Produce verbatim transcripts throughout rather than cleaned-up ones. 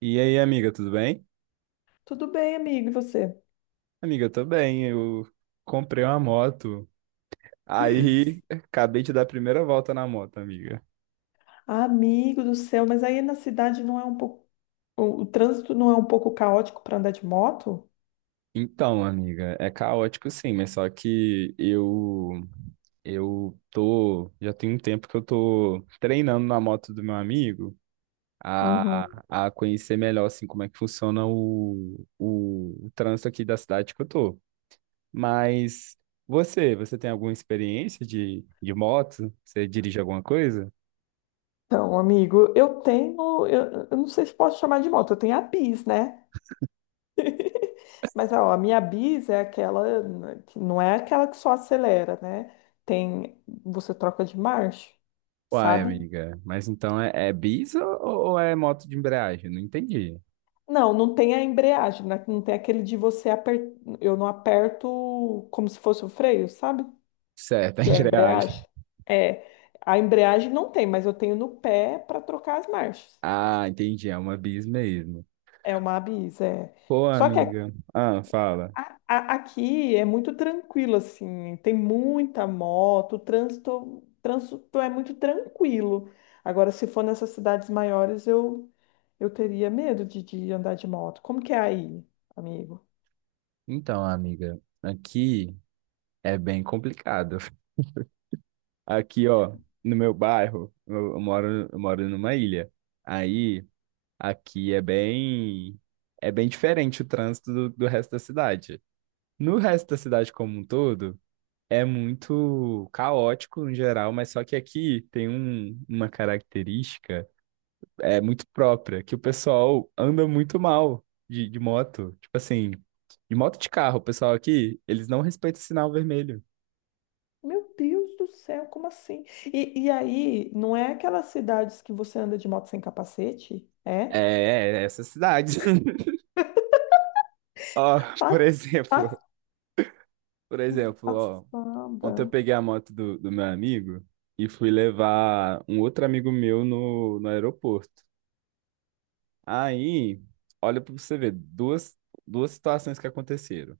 E aí, amiga, tudo bem? Tudo bem, amigo, e você? Amiga, eu tô bem. Eu comprei uma moto. Aí, acabei de dar a primeira volta na moto, amiga. Ah, amigo do céu, mas aí na cidade não é um pouco. O, o trânsito não é um pouco caótico para andar de moto? Então, amiga, é caótico sim, mas só que eu eu tô, já tem um tempo que eu tô treinando na moto do meu amigo Uhum. a, a conhecer melhor assim como é que funciona o, o, o trânsito aqui da cidade que eu tô. Mas você, você tem alguma experiência de, de moto? Você dirige alguma coisa? Então, amigo, eu tenho. Eu, eu não sei se posso chamar de moto, eu tenho a bis, né? Mas ó, a minha bis é aquela. Né, que não é aquela que só acelera, né? Tem. Você troca de marcha, Uai, sabe? amiga, mas então é, é bis ou, ou é moto de embreagem? Não entendi. Não, não tem a embreagem, né? Não tem aquele de você apertar. Eu não aperto como se fosse o freio, sabe? Certo, é Que é a embreagem. embreagem. É, a embreagem não tem, mas eu tenho no pé para trocar as marchas. Ah, entendi, é uma bis mesmo. É uma abis, é. Pô, Só que a- amiga. Ah, fala. a- a- aqui é muito tranquilo, assim, tem muita moto, o trânsito, trânsito é muito tranquilo. Agora, se for nessas cidades maiores, eu, eu teria medo de, de andar de moto. Como que é aí, amigo? Então, amiga, aqui é bem complicado. Aqui, ó, no meu bairro, eu, eu moro, eu moro numa ilha. Aí, aqui é bem, é bem diferente o trânsito do, do resto da cidade. No resto da cidade como um todo, é muito caótico em geral, mas só que aqui tem um- uma característica é muito própria, que o pessoal anda muito mal de, de moto. Tipo assim, de moto de carro, o pessoal aqui, eles não respeitam o sinal vermelho. Meu Deus do céu, como assim? E, e aí, não é aquelas cidades que você anda de moto sem capacete? É? É, é essa cidade. Ó, por Pas- exemplo, pas- por exemplo, ó, ontem eu Passada. peguei a moto do, do meu amigo e fui levar um outro amigo meu no, no aeroporto. Aí, olha pra você ver, duas, duas situações que aconteceram.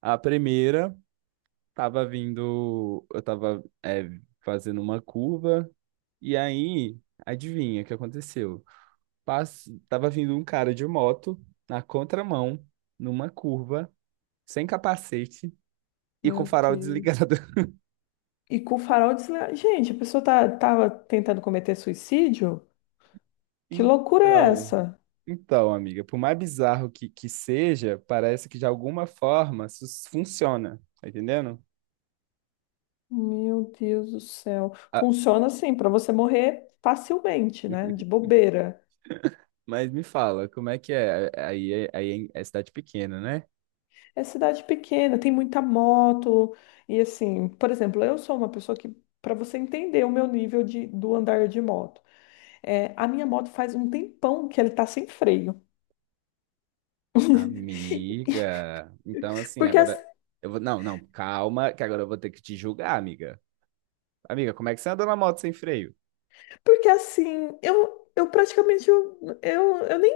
A primeira tava vindo, eu tava é, fazendo uma curva e aí, adivinha o que aconteceu? Pass... Tava vindo um cara de moto na contramão, numa curva, sem capacete e com o Meu farol Deus. desligado. E com o farol desligado. Gente, a pessoa tá, tava tentando cometer suicídio? Que loucura é Então, essa? então, amiga, por mais bizarro que, que seja, parece que de alguma forma isso funciona, tá entendendo? Meu Deus do céu. Ah, Funciona assim, para você morrer facilmente, né? De bobeira. mas me fala, como é que é? Aí, é- aí é é cidade pequena, né? É cidade pequena, tem muita moto. E assim, por exemplo, eu sou uma pessoa que, para você entender o meu nível de, do andar de moto, é, a minha moto faz um tempão que ele tá sem freio. Amiga, então assim, Porque assim, agora eu vou. Não, não, calma, que agora eu vou ter que te julgar, amiga. Amiga, como é que você anda na moto sem freio? Porque assim, eu, eu praticamente eu, eu, eu nem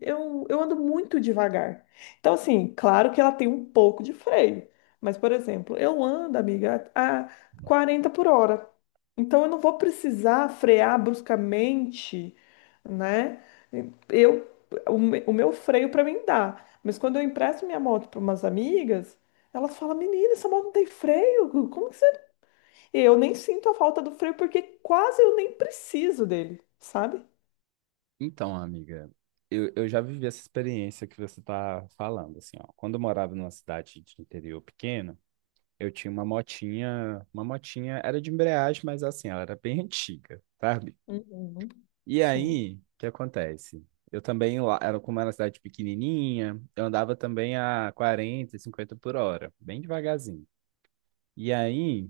eu, eu ando muito devagar. Então, assim, claro que ela tem um pouco de freio. Mas, por exemplo, eu ando, amiga, a quarenta por hora. Então eu não vou precisar frear bruscamente, né? Eu, o, me- o meu freio para mim dá. Mas quando eu empresto minha moto para umas amigas, elas falam, menina, essa moto não tem freio? Como que E eu nem sinto a falta do freio porque quase eu nem preciso dele, sabe? Então, amiga, eu, eu já vivi essa experiência que você tá falando, assim, ó. Quando eu morava numa cidade de interior pequeno, eu tinha uma motinha, uma motinha, era de embreagem, mas assim, ela era bem antiga, sabe? Uhum. E Sim. aí, o que acontece? Eu também, lá, era como era uma cidade pequenininha, eu andava também a quarenta, cinquenta por hora, bem devagarzinho. E aí,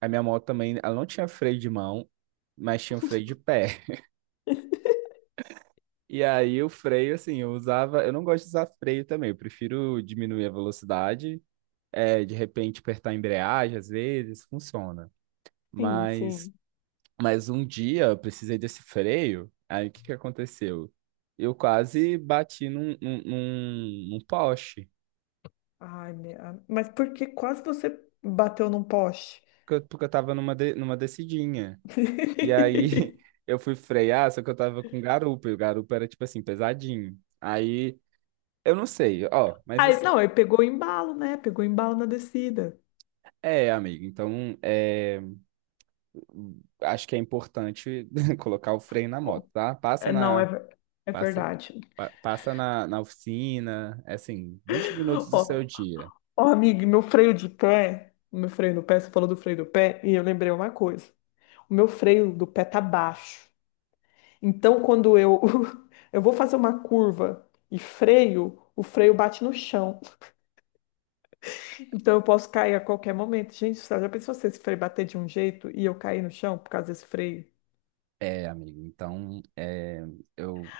a minha moto também, ela não tinha freio de mão, mas tinha um freio de pé. E aí, o freio, assim, eu usava. Eu não gosto de usar freio também, eu prefiro diminuir a velocidade, é, de repente apertar a embreagem, às vezes, funciona. Sim, Mas, sim. mas um dia eu precisei desse freio, aí o que que aconteceu? Eu quase bati num, num, num, num poste, Ai, minha... Mas por que quase você bateu num poste? porque eu, porque eu tava numa, de- numa descidinha. E aí eu fui frear, só que eu tava com garupa, e o garupa era, tipo assim, pesadinho. Aí, eu não sei, ó, mas Aí, assim, não, aí pegou embalo, né? Pegou embalo na descida. é, amigo, então, é, acho que é importante colocar o freio na Ó, moto, tá? Passa é, não, é, na, ver- é passa, verdade. pa- passa na, na oficina, é assim, vinte minutos do seu Ó, dia. ó, amiga, meu freio de pé, meu freio do pé, você falou do freio do pé, e eu lembrei uma coisa. O meu freio do pé tá baixo. Então, quando eu, eu vou fazer uma curva e freio, o freio bate no chão. Então, eu posso cair a qualquer momento. Gente, você já pensou se esse freio bater de um jeito e eu cair no chão por causa desse freio? É, amigo, então, é, eu,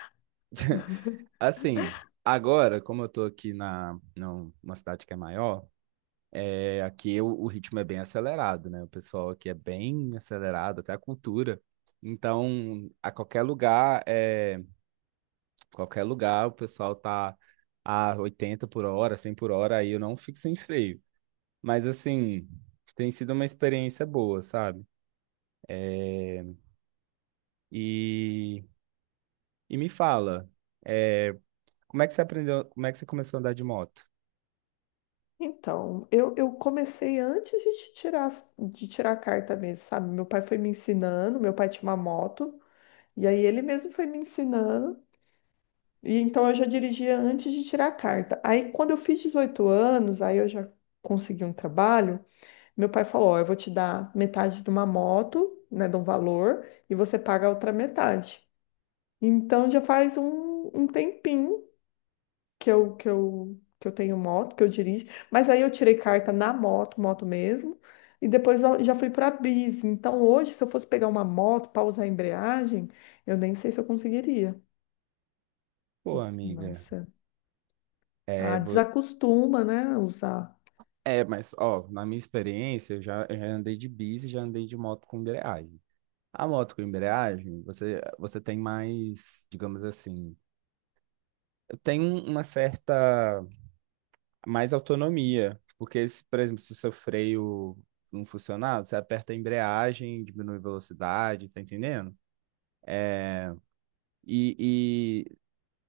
assim, agora, como eu tô aqui na, numa cidade que é maior, é, aqui o, o ritmo é bem acelerado, né? O pessoal aqui é bem acelerado, até a cultura. Então, a qualquer lugar, é, qualquer lugar, o pessoal tá a oitenta por hora, cem por hora, aí eu não fico sem freio. Mas, assim, tem sido uma experiência boa, sabe? É, e, e me fala, é, como é que você aprendeu, como é que você começou a andar de moto? Então, eu, eu comecei antes de te tirar, as- de tirar a carta mesmo, sabe? Meu pai foi me ensinando, meu pai tinha uma moto, e aí ele mesmo foi me ensinando, e então eu já dirigia antes de tirar a carta. Aí, quando eu fiz dezoito anos, aí eu já consegui um trabalho. Meu pai falou: Ó, eu vou te dar metade de uma moto, né, de um valor, e você paga a outra metade. Então já faz um, um tempinho que eu, que eu, que eu tenho moto, que eu dirijo, mas aí eu tirei carta na moto, moto mesmo, e depois eu já fui para bis. Então hoje, se eu fosse pegar uma moto para usar a embreagem, eu nem sei se eu conseguiria. Pô, amiga, Nossa, é, ah, desacostuma, né, usar É, mas, ó, na minha experiência, eu já, eu já andei de bis e já andei de moto com embreagem. A moto com embreagem, você, você tem mais, digamos assim, tem um- uma certa mais autonomia. Porque, se, por exemplo, se o seu freio não funcionar, você aperta a embreagem, diminui a velocidade, tá entendendo? É, e, e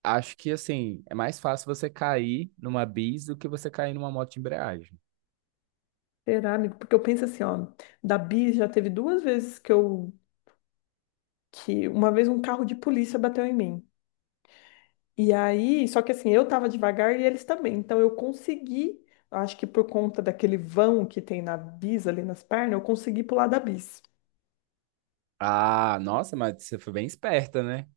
acho que, assim, é mais fácil você cair numa bis do que você cair numa moto de embreagem. cerâmico, porque eu penso assim, ó, da bis já teve duas vezes que eu que uma vez um carro de polícia bateu em mim. E aí, só que assim, eu tava devagar e eles também. Então eu consegui, acho que por conta daquele vão que tem na bis ali nas pernas, eu consegui pular da bis. Ah, nossa, mas você foi bem esperta, né?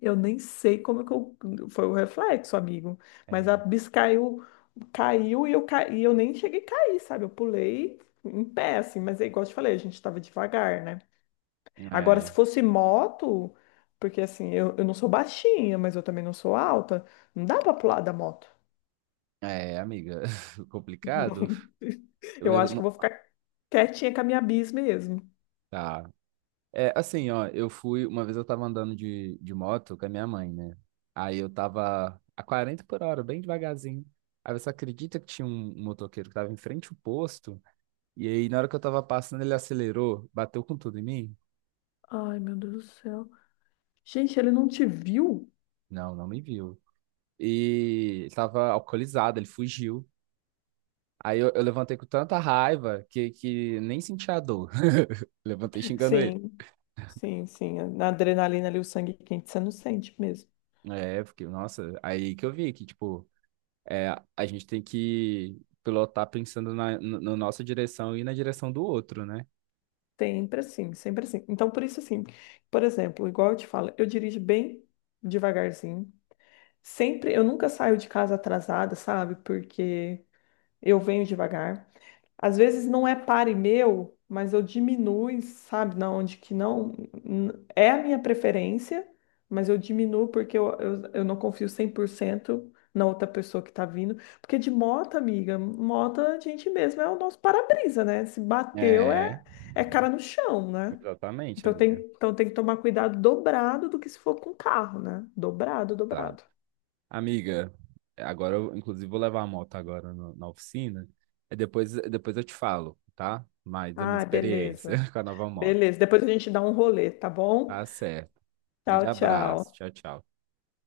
Eu nem sei como que eu, foi o reflexo, amigo, É. mas a bis caiu, caiu e eu ca... e eu nem cheguei a cair, sabe? Eu pulei em pé assim, mas é igual eu te falei, a gente tava devagar, né? Agora, se É, fosse moto, porque assim, eu, eu não sou baixinha, mas eu também não sou alta, não dá pra pular da moto. é, amiga, complicado. Não. Eu Eu era acho que eu vou ficar quietinha com a minha bis mesmo. tá. É, assim, ó, eu fui, uma vez eu tava andando de, de moto com a minha mãe, né? Aí eu tava a quarenta por hora, bem devagarzinho. Aí você acredita que tinha um um motoqueiro que tava em frente ao posto? E aí, na hora que eu tava passando, ele acelerou, bateu com tudo em mim? Ai, meu Deus do céu. Gente, ele não te viu? Não, não me viu. E tava alcoolizado, ele fugiu. Aí eu, eu levantei com tanta raiva que, que nem senti a dor. Levantei xingando ele. Sim, sim, sim. Na adrenalina ali, o sangue quente, você não sente mesmo. É, porque, nossa, aí que eu vi que, tipo, é, a gente tem que pilotar pensando na, no- na nossa direção e na direção do outro, né? Sempre assim, sempre assim. Então, por isso, assim, por exemplo, igual eu te falo, eu dirijo bem devagarzinho. Sempre, eu nunca saio de casa atrasada, sabe? Porque eu venho devagar. Às vezes não é pare meu, mas eu diminuo, sabe, na onde que não n- é a minha preferência, mas eu diminuo porque eu, eu, eu não confio cem por cento na outra pessoa que tá vindo. Porque de moto, amiga, moto a gente mesmo é o nosso para-brisa, né? Se bateu É, é, é cara no chão, né? exatamente, Então tem, amiga. então tem que tomar cuidado dobrado do que se for com carro, né? Dobrado, Tá. dobrado. Amiga, agora eu, inclusive, vou levar a moto agora no- na oficina. E depois, depois eu te falo, tá? Mais a minha Ah, experiência beleza. com a nova moto. Beleza. Depois a gente dá um rolê, tá bom? Tá certo. Grande Tchau, abraço. tchau. Tchau, tchau.